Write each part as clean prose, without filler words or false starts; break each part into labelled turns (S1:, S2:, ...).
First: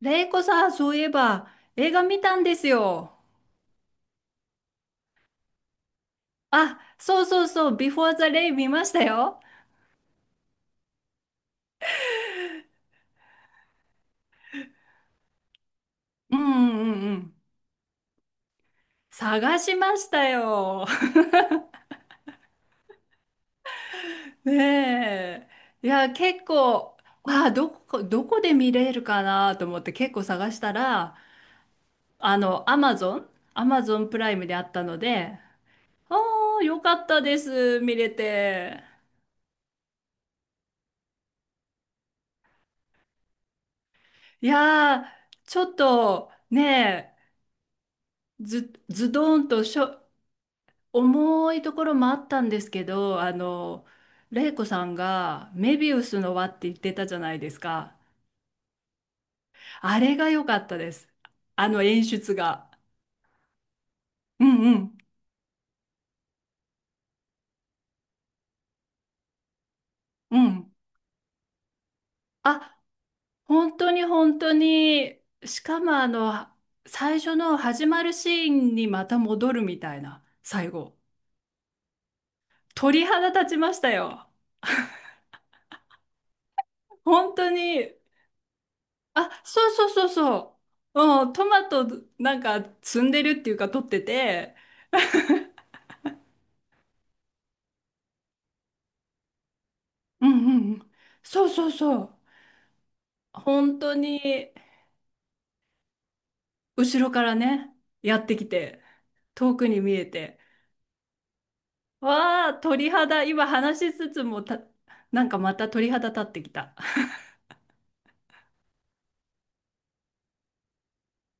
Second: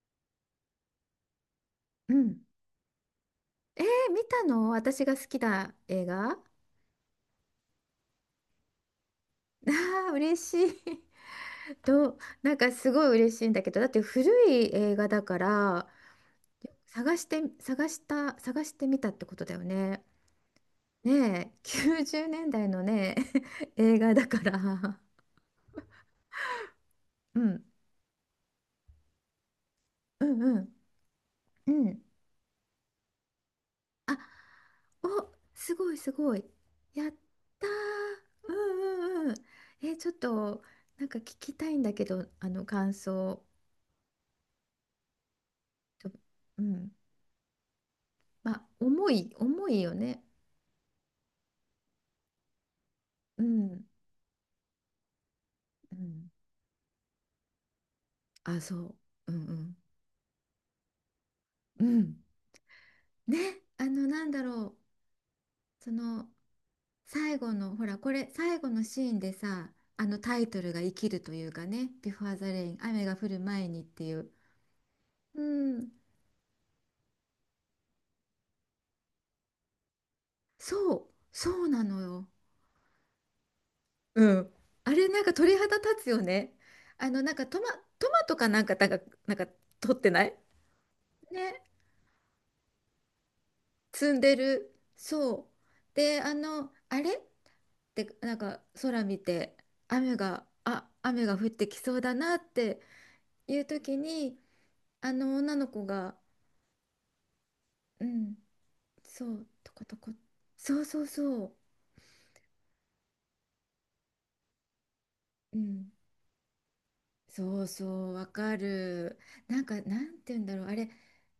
S1: レイコさん、そういえば、映画
S2: う
S1: 見
S2: ん。
S1: たんですよ。
S2: 見たの私が好きな映画あ
S1: あ、そうそうそう、ビフォーザレイ見ましたよ。
S2: あ 嬉しい。と、なんかすごい嬉しいんだけど、だって古い映画だから、
S1: うんうんうんうん。
S2: 探してみたってことだ
S1: 探
S2: よ
S1: しま
S2: ね。
S1: したよ。
S2: ねえ、90年代のね、映画だか ら。
S1: ねえ。いや、結構、
S2: う
S1: あ、
S2: ん、
S1: どこで見れるかなと思って結構
S2: うん、
S1: 探
S2: う
S1: した
S2: ん、
S1: ら、
S2: うん。
S1: あの、アマゾン、アマゾン
S2: あ、
S1: プライムであったの
S2: お、
S1: で、
S2: すごい、す
S1: あ
S2: ごい。
S1: あ、よかっ
S2: やっ
S1: たで
S2: たー。
S1: す、見れ
S2: う
S1: て。
S2: ん、うん、うん。ちょっと、なんか聞きたいんだけど、あの感想。
S1: いやー、ちょっ
S2: ちょ
S1: と、
S2: うん
S1: ね、
S2: まあ、
S1: ず、ズドンと
S2: 重
S1: し
S2: いよ
S1: ょ、
S2: ね。
S1: 重いところもあったんですけど、
S2: うん、
S1: 玲子さんがメビ
S2: う
S1: ウス
S2: ん。
S1: の輪って言ってたじゃないですか。
S2: あ、そう。うん
S1: あれが良かったです。あの
S2: うん。う
S1: 演
S2: ん。
S1: 出が。
S2: ね、あの、なんだ
S1: うんう
S2: ろ
S1: ん。
S2: う。その、最後の、ほら、これ、最後のシーンでさ、あの
S1: う
S2: タイト
S1: ん。
S2: ルが生きるというかね、ビフォーザレイン、
S1: あ、
S2: 雨が降る前
S1: 本
S2: にっ
S1: 当に
S2: ていう。
S1: 本当に、
S2: う
S1: しか
S2: ん。
S1: も最初の始まるシーンにまた戻るみたいな、最
S2: そ
S1: 後。
S2: う、そうなのよ。
S1: 鳥肌立ちましたよ。
S2: うん。あれ、なんか鳥肌立つよね。あの、
S1: 本当に。
S2: トマトかなんか、
S1: あ、そうそう
S2: 取っ
S1: そう
S2: てない
S1: そう。うん、ト
S2: ね、
S1: マトなんか摘んでるっていうか取って
S2: 積んで
S1: て、
S2: る。そう。で、あの、あれでなんか空見て
S1: うんうんうん。
S2: 雨が
S1: そ
S2: 降
S1: う
S2: っ
S1: そ
S2: て
S1: う
S2: きそ
S1: そ
S2: うだ
S1: う。
S2: なっていう
S1: 本当
S2: 時に
S1: に
S2: あの女の子が、
S1: 後ろからね、
S2: う
S1: やっ
S2: ん、
S1: てきて、
S2: そう、
S1: 遠く
S2: ト
S1: に
S2: コ
S1: 見
S2: ト
S1: え
S2: コ、
S1: て、
S2: そうそうそう、
S1: わあ、鳥肌、今話しつつも、なんかま
S2: う
S1: た
S2: ん、
S1: 鳥肌立ってきた。
S2: そうそうわかる。なんかなんて言うんだろう、あれ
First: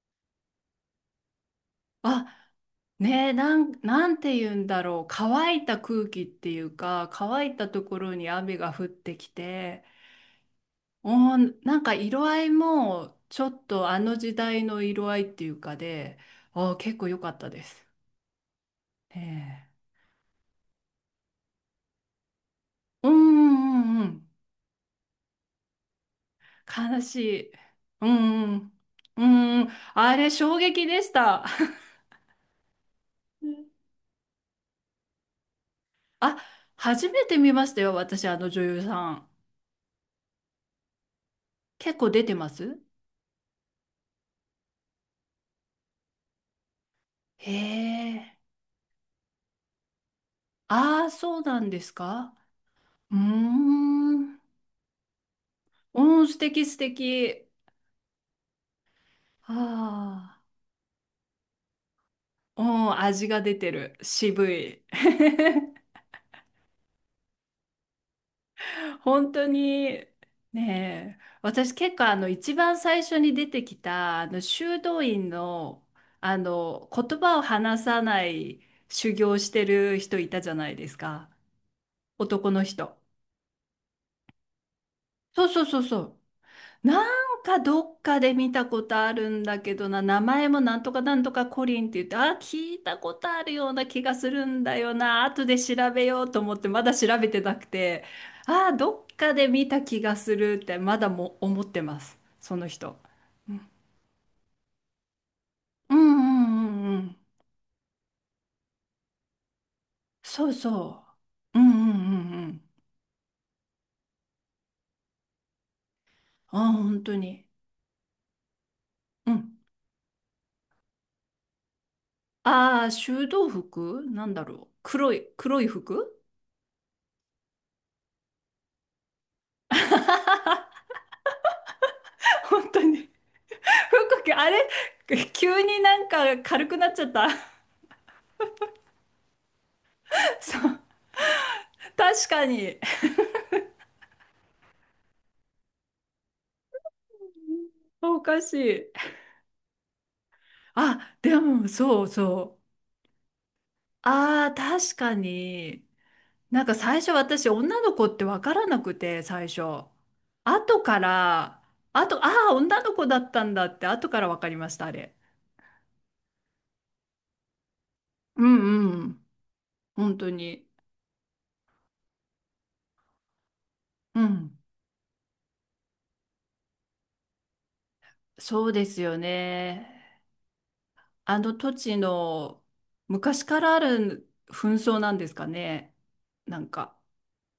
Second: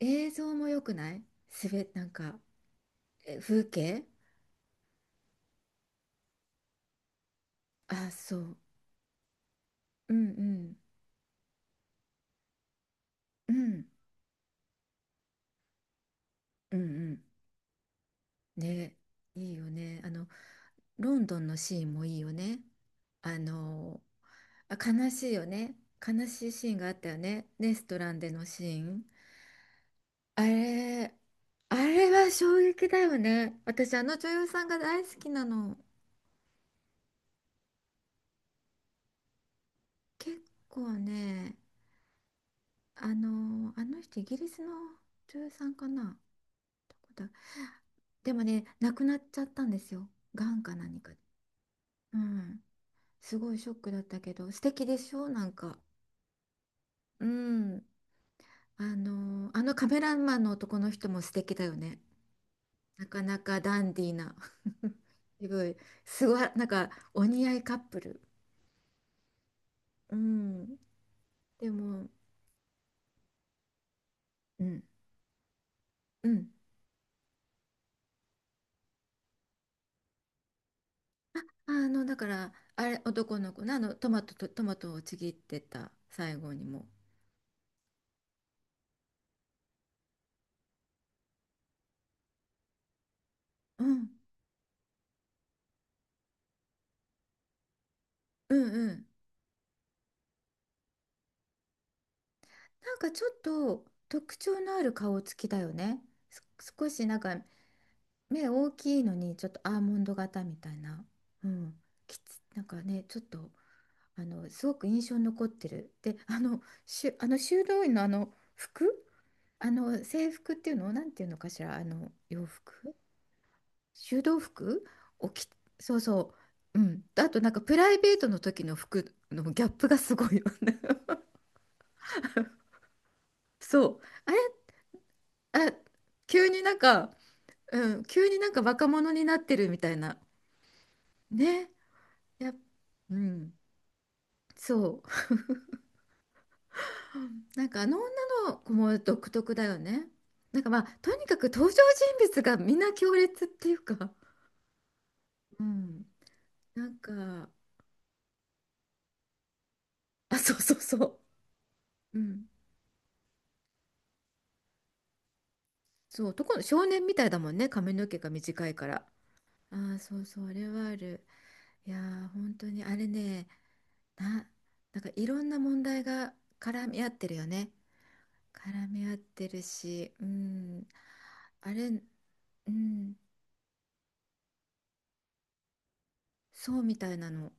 S2: 映像も良くない、なん
S1: あ、
S2: か、
S1: ねえ、
S2: え、
S1: な
S2: 風
S1: ん、
S2: 景、
S1: なんて言うんだろう。乾いた空気っていうか、乾いたとこ
S2: あ
S1: ろに
S2: そう、
S1: 雨が降ってきて、
S2: うんうん
S1: おー、なんか色合いも、ちょ
S2: う
S1: っ
S2: ん
S1: とあの時代の色合いっていうかで、あ
S2: う
S1: ー、
S2: んう
S1: 結構良
S2: ん、
S1: かったです。
S2: ね、
S1: ね
S2: いいよね。あの、ロンドンのシーンもいいよね。
S1: え。うん
S2: あ
S1: うん
S2: の、
S1: うんうん。
S2: あ、悲しいよね。悲しいシーンがあっ
S1: 悲
S2: た
S1: し
S2: よね。
S1: い。
S2: レスト
S1: う
S2: ランで
S1: ん
S2: の
S1: う
S2: シ
S1: ん。
S2: ーン。
S1: うんうん。あれ、
S2: あ
S1: 衝撃で
S2: れ、
S1: した。
S2: あれは衝撃だよね。私、あの女優さんが大好きなの。
S1: あ、初めて見ましたよ、私、あの女優さん。
S2: 結構ね、
S1: 結構出てます。
S2: あの、あの人、イギリスの女優さんかな。どこだ、
S1: へ
S2: で
S1: え。
S2: もね、亡くなっちゃったんですよ。癌か何
S1: ああ、
S2: かで。
S1: そうなんです
S2: う
S1: か。
S2: ん。
S1: うー
S2: すごいショックだったけ
S1: ん。
S2: ど、素敵でしょなんか。
S1: うん、素敵素
S2: う
S1: 敵。
S2: ん、あの、
S1: あ
S2: あのカメラマンの
S1: あ。
S2: 男の人も素敵だよね。
S1: うん、
S2: なか
S1: 味
S2: な
S1: が出
S2: か
S1: て
S2: ダン
S1: る。
S2: ディーな。
S1: 渋い。
S2: すごい、すごい、なんかお似合いカップル。
S1: 本当に。
S2: うん。
S1: ねえ、
S2: で
S1: 私結構、
S2: も、
S1: あの一番最初に出てきたあの
S2: う
S1: 修
S2: ん、
S1: 道院の
S2: う
S1: あ
S2: ん。
S1: の言葉を話さない、修行してる人いたじゃないですか。
S2: あの、だか
S1: 男
S2: ら、
S1: の
S2: あ
S1: 人。
S2: れ、男の子の、あの、トマトと、トマトをちぎっ
S1: そう
S2: て
S1: そうそう
S2: た、
S1: そ
S2: 最後にも。
S1: う。なんかどっかで見たことあるんだけどな、名前もなんとかなんとかコリンって言って、あ、聞いたことあるよう
S2: う
S1: な気
S2: ん、
S1: がするんだよな、後で調べようと思って、まだ調べてなくて、
S2: う
S1: あ、
S2: ん、う
S1: ど
S2: ん。
S1: っかで見た気がするって、まだも思ってます、その
S2: な
S1: 人。
S2: んかちょっ
S1: うん
S2: と特徴のある顔つきだよ
S1: うん
S2: ね。
S1: う
S2: す
S1: ん
S2: 少
S1: うんう
S2: しな
S1: ん。
S2: んか目大きいのに、ちょっとアーモンド型
S1: そう
S2: みたい
S1: そ
S2: な。う
S1: う。うん
S2: ん。
S1: うんうんう
S2: なん
S1: ん。
S2: かね、ちょっと。あのすごく印象に残ってる。で、
S1: あ、本当
S2: あの
S1: に。
S2: 修道院のあの服、
S1: うん。
S2: あの制服っていうのをなんていうのかしら、あの洋
S1: ああ、
S2: 服、
S1: 修道服
S2: 修
S1: なん
S2: 道
S1: だろう。
S2: 服
S1: 黒
S2: を
S1: い、
S2: 着、
S1: 黒い
S2: そう
S1: 服。
S2: そう、うん。あとなんかプライベートの時の服のギャップがすごいよね。
S1: 本当に。ふっ、
S2: そう、あれ、
S1: あれ。 急
S2: あ、
S1: になんか
S2: 急に
S1: 軽
S2: な
S1: く
S2: ん
S1: なっちゃっ
S2: か、
S1: た。
S2: うん、急になんか若者になってるみたいな。
S1: そう。
S2: ね、
S1: 確か
S2: やっ、
S1: に。
S2: うん、そう。なんかあの
S1: おか
S2: 女
S1: し
S2: の子
S1: い。
S2: も独特だよね。なんかまあと
S1: あ、
S2: にか
S1: で
S2: く
S1: も、
S2: 登場
S1: そう
S2: 人物が
S1: そう。
S2: みんな強烈っていうか、
S1: ああ、確か
S2: う
S1: に。
S2: ん、
S1: なんか
S2: な
S1: 最
S2: ん
S1: 初私、
S2: か、
S1: 女の子ってわからなくて、最初。
S2: あ、そうそう
S1: 後か
S2: そう、
S1: ら、あ
S2: う
S1: と、あ
S2: ん、
S1: あ、女の子だったんだって、後からわかりました、あれ。
S2: そう、男の少年みたいだもんね、髪の毛が
S1: う
S2: 短いか
S1: ん
S2: ら。
S1: うん。
S2: あー、そ
S1: 本
S2: う
S1: 当
S2: そう、あれ
S1: に。
S2: はある。いやー、本当にあれね、
S1: う
S2: な、
S1: ん。
S2: なんかいろんな問題が絡み合ってるよね。
S1: そうで
S2: 絡
S1: す
S2: み合
S1: よ
S2: ってる
S1: ね。
S2: し、うん、
S1: あの
S2: あ
S1: 土
S2: れ、
S1: 地
S2: う
S1: の
S2: ん、
S1: 昔からある紛争なんですかね。なん
S2: そうみ
S1: か。
S2: たいなの。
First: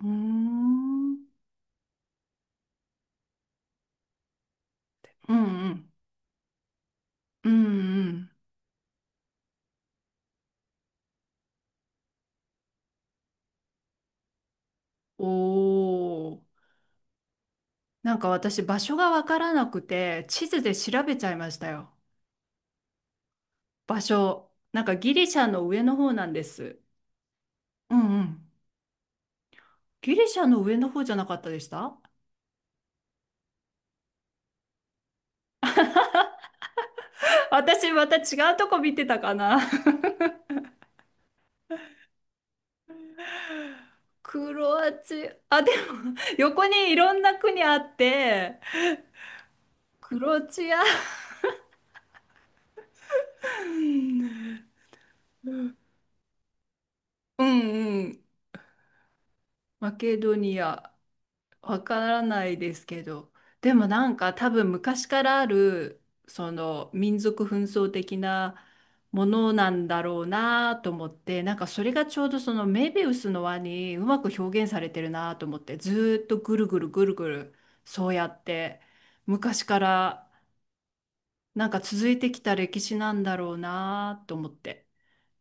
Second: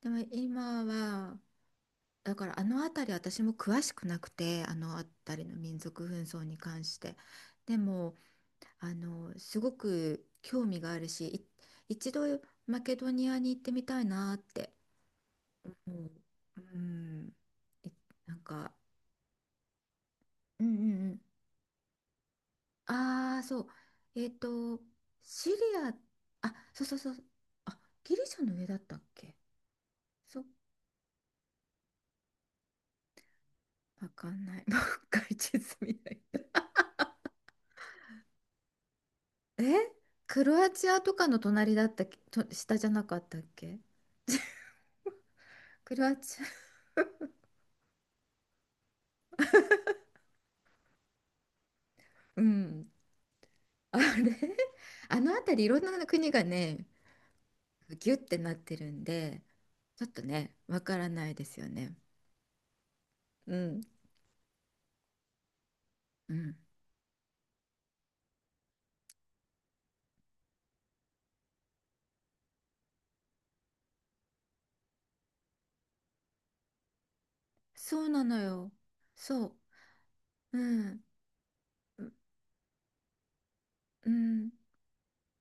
S1: うー
S2: で
S1: ん。
S2: も今
S1: うん
S2: は。だからあの辺り私も詳しくなくて、あの
S1: う
S2: 辺りの民
S1: ん。
S2: 族紛争に関して、
S1: うん
S2: で
S1: う
S2: も
S1: ん。
S2: あのすごく興味があるし、一度マケドニアに行ってみたいなって
S1: お
S2: 思う、
S1: お。
S2: うん、い
S1: なんか
S2: なん
S1: 私
S2: か、
S1: 場所がわからなくて地図
S2: うんうん
S1: で
S2: う
S1: 調べ
S2: ん、
S1: ちゃいましたよ。
S2: ああー、そう、
S1: 場
S2: えっ
S1: 所。
S2: と、
S1: なんかギリシャ
S2: シリ
S1: の上
S2: ア
S1: の方なんで
S2: あ、
S1: す。
S2: そうそうそう、あ、
S1: うん
S2: ギ
S1: う
S2: リシャ
S1: ん。
S2: の上だったっけ、
S1: ギリシ
S2: そう、
S1: ャの上の方じゃなかったでした？
S2: わかんない もう一回地図見ない、
S1: 私また違うとこ見てたかな。
S2: え、クロアチアとかの隣だったっけ、と、下じゃなかったっけ、
S1: クロアチア、あ、で
S2: クロ
S1: も
S2: ア チア、
S1: 横にいろんな国あって、クロアチア。
S2: うん。あれ、
S1: うん
S2: あの辺りいろんな国がね、
S1: う
S2: ギュッ
S1: ん。
S2: てなってるんで、
S1: マ
S2: ちょっ
S1: ケ
S2: と
S1: ド
S2: ね、
S1: ニ
S2: わ
S1: ア、
S2: からないですよ
S1: わ
S2: ね。
S1: からないですけど、
S2: う
S1: で
S2: ん。
S1: もなんか多分昔からある、
S2: う
S1: そ
S2: ん。
S1: の民族紛争的なものなんだろうなと思って、なんかそれがちょうどそのメビウスの輪にうまく表現されてるなと思って、ずーっとぐるぐるぐるぐる、
S2: そ
S1: そ
S2: う
S1: う
S2: な
S1: や
S2: の
S1: っ
S2: よ。
S1: て
S2: そう。
S1: 昔から
S2: うん。
S1: なんか続
S2: う、
S1: いてきた歴史なんだろう
S2: う
S1: なと思
S2: ん。
S1: って。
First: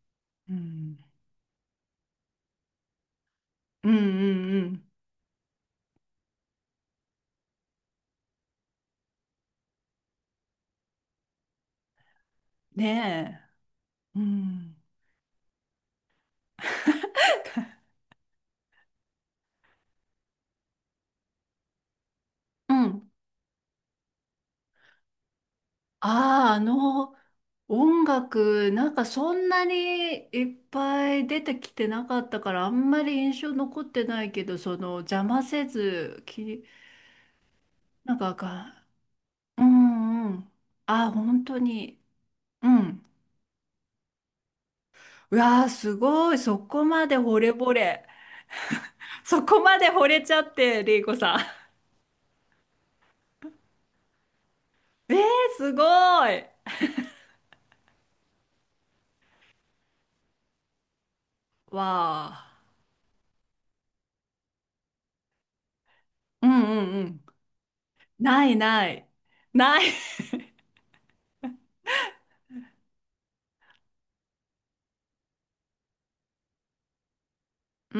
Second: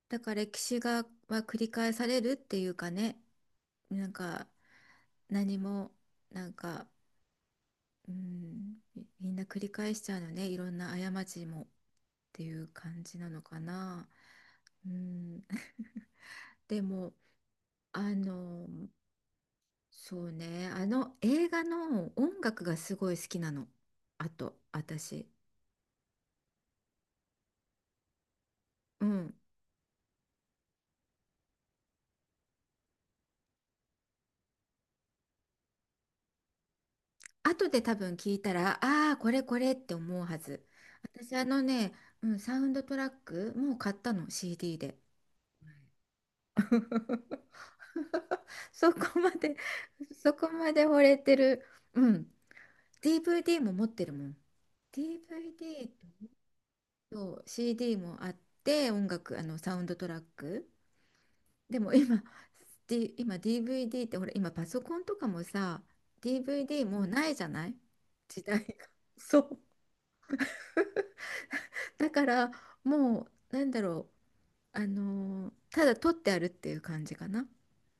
S2: だから
S1: う
S2: 歴史
S1: ん。
S2: が、は繰り返されるっていうかね、
S1: うんう
S2: なんか、
S1: んうん。
S2: 何も、なんか、うん、みんな繰り返しちゃうのね、いろんな過ちもっていう感じなの
S1: ね
S2: かな。
S1: え。うん。
S2: うん、でも、あの、そうね、あの映画の音楽
S1: う
S2: がすご
S1: ん。
S2: い好きなの。あと、私。
S1: ああ、あの、音楽、なん
S2: う
S1: か
S2: ん。
S1: そんなにいっぱい出てきてなかったから、あんまり印象残ってないけど、邪魔せず、
S2: 後で多分
S1: なん
S2: 聞
S1: か
S2: いたら、
S1: が、
S2: ああ、これこ
S1: う
S2: れって思う
S1: んう
S2: は
S1: ん。
S2: ず。
S1: ああ、
S2: 私、
S1: 本
S2: あ
S1: 当
S2: のね、
S1: に。
S2: うん、サウ
S1: う
S2: ンドト
S1: ん。
S2: ラック、もう買ったの、CD で。
S1: うわあ、すごい。そこまで惚 れ惚れ。
S2: そこま
S1: そ
S2: で、
S1: こまで惚 れち
S2: そ
S1: ゃ
S2: こ
S1: っ
S2: ま
S1: て、
S2: で惚
S1: リーコ
S2: れて
S1: さ
S2: る。
S1: ん。
S2: うん。DVD も持ってるもん。
S1: えー、すご
S2: DVD
S1: い。
S2: と CD もあって、音楽あのサウンドトラック、で
S1: わ
S2: も今、
S1: あ。
S2: 今 DVD ってほら、今パソコンとかもさ、
S1: うん
S2: DVD
S1: うん
S2: も
S1: う
S2: う
S1: ん。
S2: ないじゃない、時
S1: ない
S2: 代が
S1: ない。
S2: そう、
S1: ない。
S2: だからもうなんだろう、あのーただ撮ってあるっていう感じかな、
S1: う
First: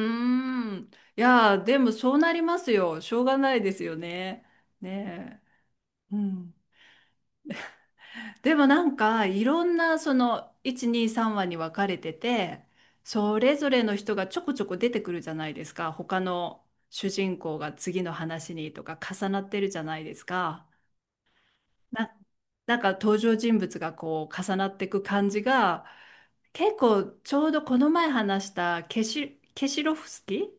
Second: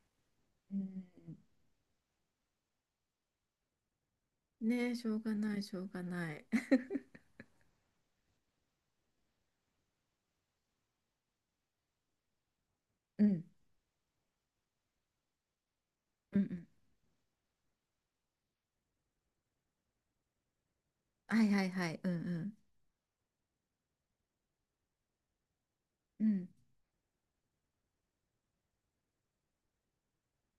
S2: う
S1: ーん。
S2: ん、
S1: いやー、でもそうなりますよ。しょうがないですよね。
S2: ねえ、しょうが
S1: ね
S2: ないしょうが
S1: え。う
S2: ない。
S1: ん。でもなんか、いろんなその、1、2、3話に分かれてて、
S2: う
S1: そ
S2: ん
S1: れぞれの人がちょこちょこ出てくるじゃないですか。他
S2: うんう
S1: の
S2: ん、
S1: 主人公が次の話にとか重なってるじゃないですか。
S2: はいはいはい、うんう
S1: な、
S2: ん
S1: なんか登場人物がこう重なっていく感じが、
S2: うん
S1: 結構ちょうどこの前話したケシロフスキー、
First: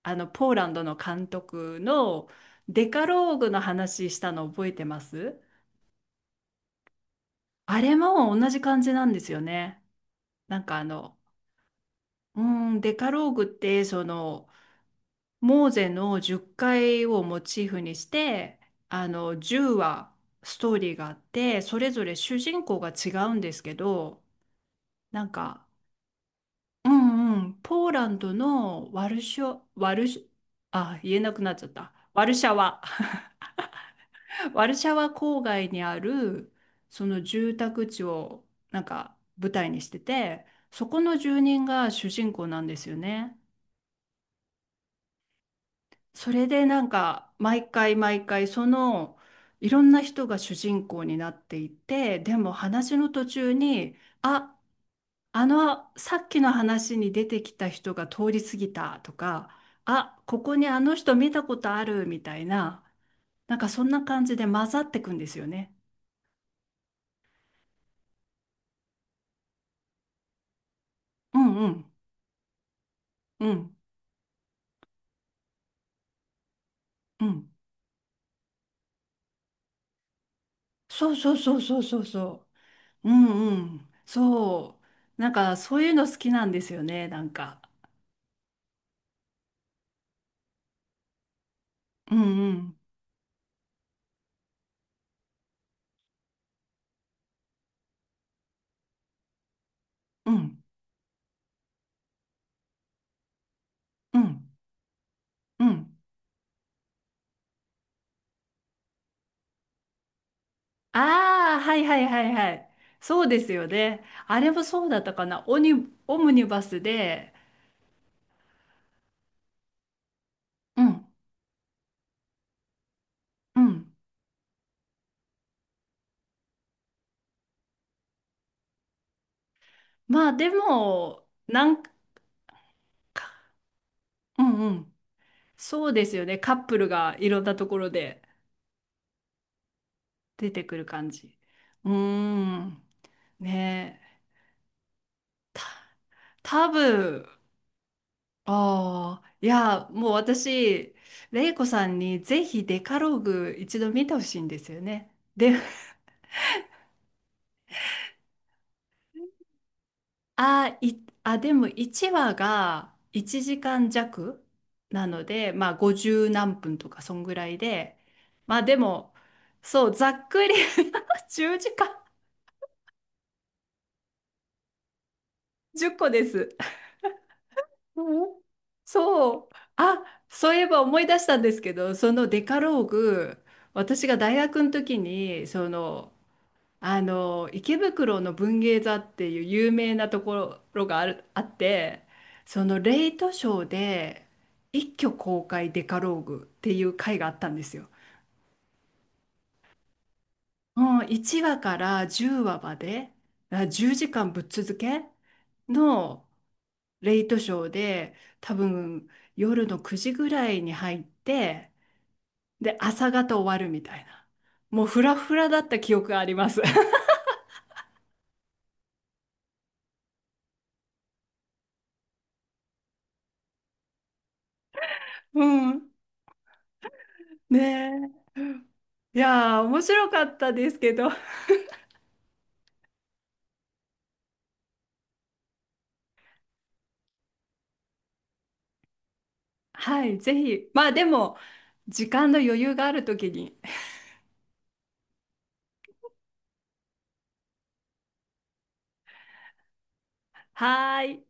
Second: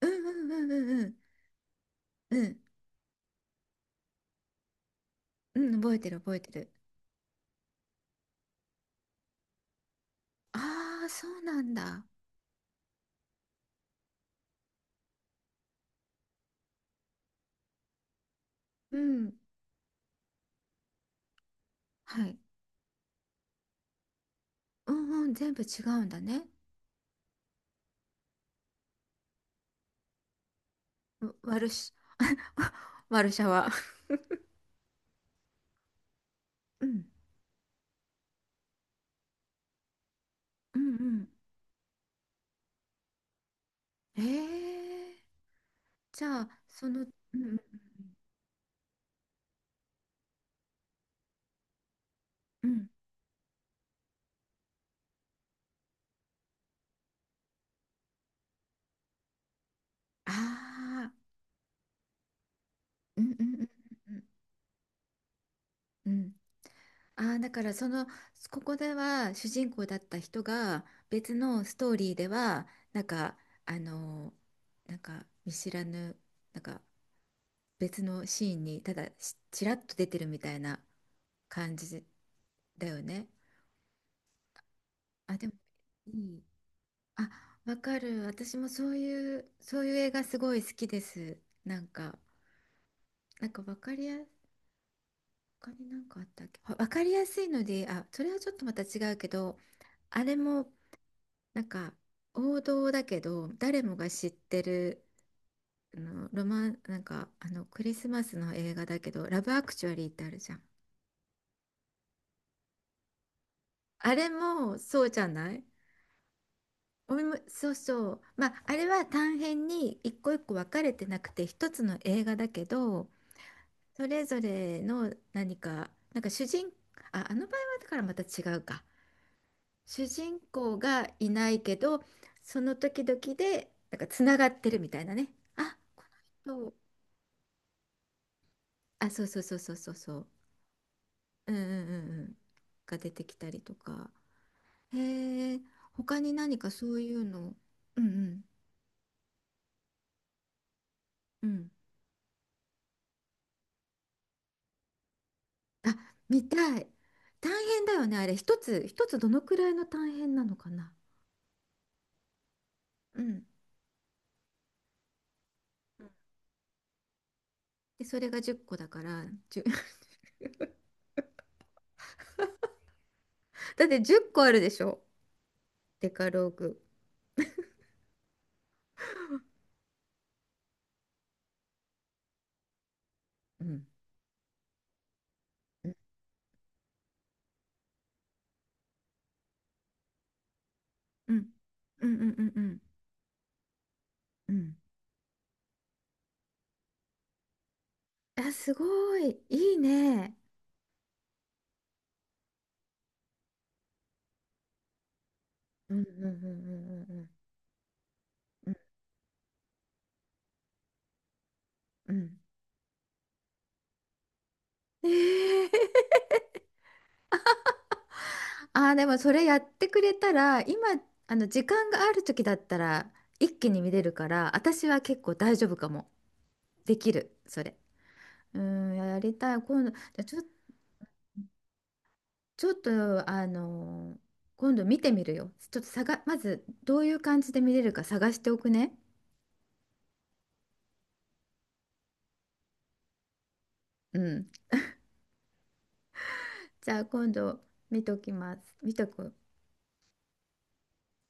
S2: う
S1: あ
S2: ん、
S1: の
S2: う
S1: ポ
S2: ん
S1: ー
S2: う
S1: ラ
S2: ん
S1: ンド
S2: う
S1: の
S2: んうん、
S1: 監督の
S2: うん、
S1: デカローグの話したの覚えてます？
S2: うん、覚えてる覚えてる。
S1: あれも同じ感じなんですよね。なんか
S2: ああ、そうなんだ。
S1: うーデカローグって、そのモーゼの10回をモチーフにして、
S2: う
S1: あ
S2: ん。
S1: の10話ストーリーがあって、それぞれ
S2: はい。
S1: 主人公が違うんですけど、
S2: うん
S1: な
S2: う
S1: ん
S2: ん、全部
S1: か、
S2: 違うんだね。
S1: うんうん、ポーランドのワルショワルシあ、言えな
S2: う、
S1: くなっ
S2: ワ
S1: ちゃ
S2: ル
S1: っ
S2: シ、
S1: た。ワルシャ ワ。
S2: ワルシャワ
S1: ワルシャワ郊外にある
S2: うん。
S1: その住宅地をなんか舞台にしてて、
S2: う
S1: そ
S2: ん
S1: この
S2: う
S1: 住人が主人公なんですよね。
S2: ん。ええ、じ
S1: そ
S2: ゃ
S1: れ
S2: あ、
S1: でな
S2: そ
S1: ん
S2: の、うん
S1: か
S2: うんうん。
S1: 毎回毎回、その、いろんな人が主人公になっていて、でも
S2: うん。
S1: 話の途中に「あ、あのさっきの話に出てきた人が通り過ぎた」とか「あ、ここにあの
S2: ああ、
S1: 人見たことある」みたいな、
S2: うんうんう
S1: なん
S2: ん
S1: かそんな
S2: うん
S1: 感じで混ざってくんですよね。
S2: うん。ああ、だからその、ここでは主人公だった人が別
S1: うん
S2: の
S1: う
S2: ス
S1: ん
S2: トーリーでは、なんか、
S1: うん
S2: あの、なんか見知らぬ、なんか
S1: うん。
S2: 別のシーンにただしちらっと出てるみたいな
S1: そうそうそう
S2: 感
S1: そうそ
S2: じ
S1: うそ
S2: だよ
S1: う。う
S2: ね。
S1: んうん。そう。なん
S2: あ、でも
S1: か、そういうの
S2: い
S1: 好き
S2: い。
S1: なんですよね、な
S2: あ、
S1: んか。
S2: わかる。私もそういう、そういう映画すごい好きです。なん
S1: う
S2: か、
S1: んうん
S2: なんかわかりや、他になんかあったっけ？わかりやすいので、あ、それはちょっとまた違うけど、あ
S1: う
S2: れ
S1: ん
S2: もなんか、王道だけど誰もが
S1: う
S2: 知っ
S1: ん
S2: てる
S1: うん。
S2: あのロマン、なんかあのクリスマスの映画だけど「ラブアクチュアリー」ってあるじゃん。
S1: ああー。はいはいはいはい。そうですよね。
S2: あれ
S1: あれも
S2: も
S1: そうだ
S2: そ
S1: っ
S2: う
S1: た
S2: じ
S1: か
S2: ゃ
S1: な。
S2: な
S1: オ
S2: い、
S1: ニ、オムニバス
S2: おみ
S1: で。
S2: もそうそう、まああれは短編に一個一個分か
S1: う
S2: れて
S1: ん
S2: なくて一つの映画だけど、
S1: うん。
S2: それぞれの何かなんか主人あ、あの場合はだからまた違うか、主
S1: まあ
S2: 人
S1: で
S2: 公が
S1: も、
S2: いない
S1: な
S2: け
S1: んか、
S2: ど、その時々でなんかつな
S1: う
S2: が
S1: ん
S2: って
S1: う
S2: るみ
S1: ん。
S2: たいなね。あ、
S1: そう
S2: こ
S1: ですよね。カ
S2: の
S1: ッ
S2: 人、
S1: プルがいろんなところで
S2: あ、そうそうそうそうそうそう。
S1: 出てくる感じ。
S2: うんうんうん
S1: うー
S2: うん。
S1: ん。
S2: が出てきたりと
S1: ねえ。
S2: か。へえ、
S1: た、
S2: 他に何
S1: 多
S2: かそういう
S1: 分
S2: の。うんう
S1: ああ、いや、もう私、
S2: んう
S1: レイコ
S2: ん。
S1: さんにぜひデカローグ一度見てほしいんですよね。で、
S2: あ、見たい。大変だよね、あれ。一つどのくらいの大変なのか
S1: あ、
S2: な。
S1: い、でも1話が
S2: う
S1: 1
S2: ん。
S1: 時間弱なので、まあ50何分とかそんぐらいで、
S2: で、それが10
S1: まあ
S2: 個
S1: で
S2: だか
S1: も、
S2: ら、1
S1: そう、ざ っくり 10時間、
S2: だって10個あるでしょ。
S1: 10個
S2: デ
S1: で
S2: カロー
S1: す。
S2: グ。
S1: うん、そう。あ、そういえば思い出したんですけど、そのデカローグ、
S2: うん。
S1: 私が大学の時に、そ
S2: うん
S1: の、あの池袋の文芸座っていう有名なところがある、
S2: う
S1: あ
S2: ん
S1: っ
S2: う
S1: て
S2: んうんう
S1: そ
S2: ん
S1: の
S2: う
S1: レイトショーで
S2: んうん、
S1: 一挙公開デカローグっていう回があったんですよ。
S2: あ、すごい。いいね。
S1: もう1話から10話まで、あ、10時間ぶっ続け
S2: うんう
S1: の
S2: んうんう
S1: レ
S2: んう
S1: イ
S2: ん
S1: トショーで、多分夜の9時ぐらいに入って、
S2: うんうん。うん、
S1: で朝方終わるみたいな、もうフ
S2: え
S1: ラフラだった記
S2: ー、
S1: 憶があります。
S2: ああ、でもそれやってくれたら、今、あの、時間がある時だったら、一気に見れるから、私は結構
S1: う
S2: 大丈夫
S1: ん。
S2: かも。できる、
S1: ね
S2: それ。
S1: え。
S2: うん、
S1: い
S2: やりたい。
S1: やー、面
S2: 今度、じゃ
S1: 白か
S2: あ
S1: っ
S2: ちょ、
S1: たですけど。
S2: ちょっと、あの、今度見てみるよ。ちょっと探、まず、どういう感じで見れるか探しておくね。
S1: はい、ぜひ。まあでも、時間の余裕があるときに。
S2: うん。じゃあ、今度、見ときます。見とく。
S1: はーい。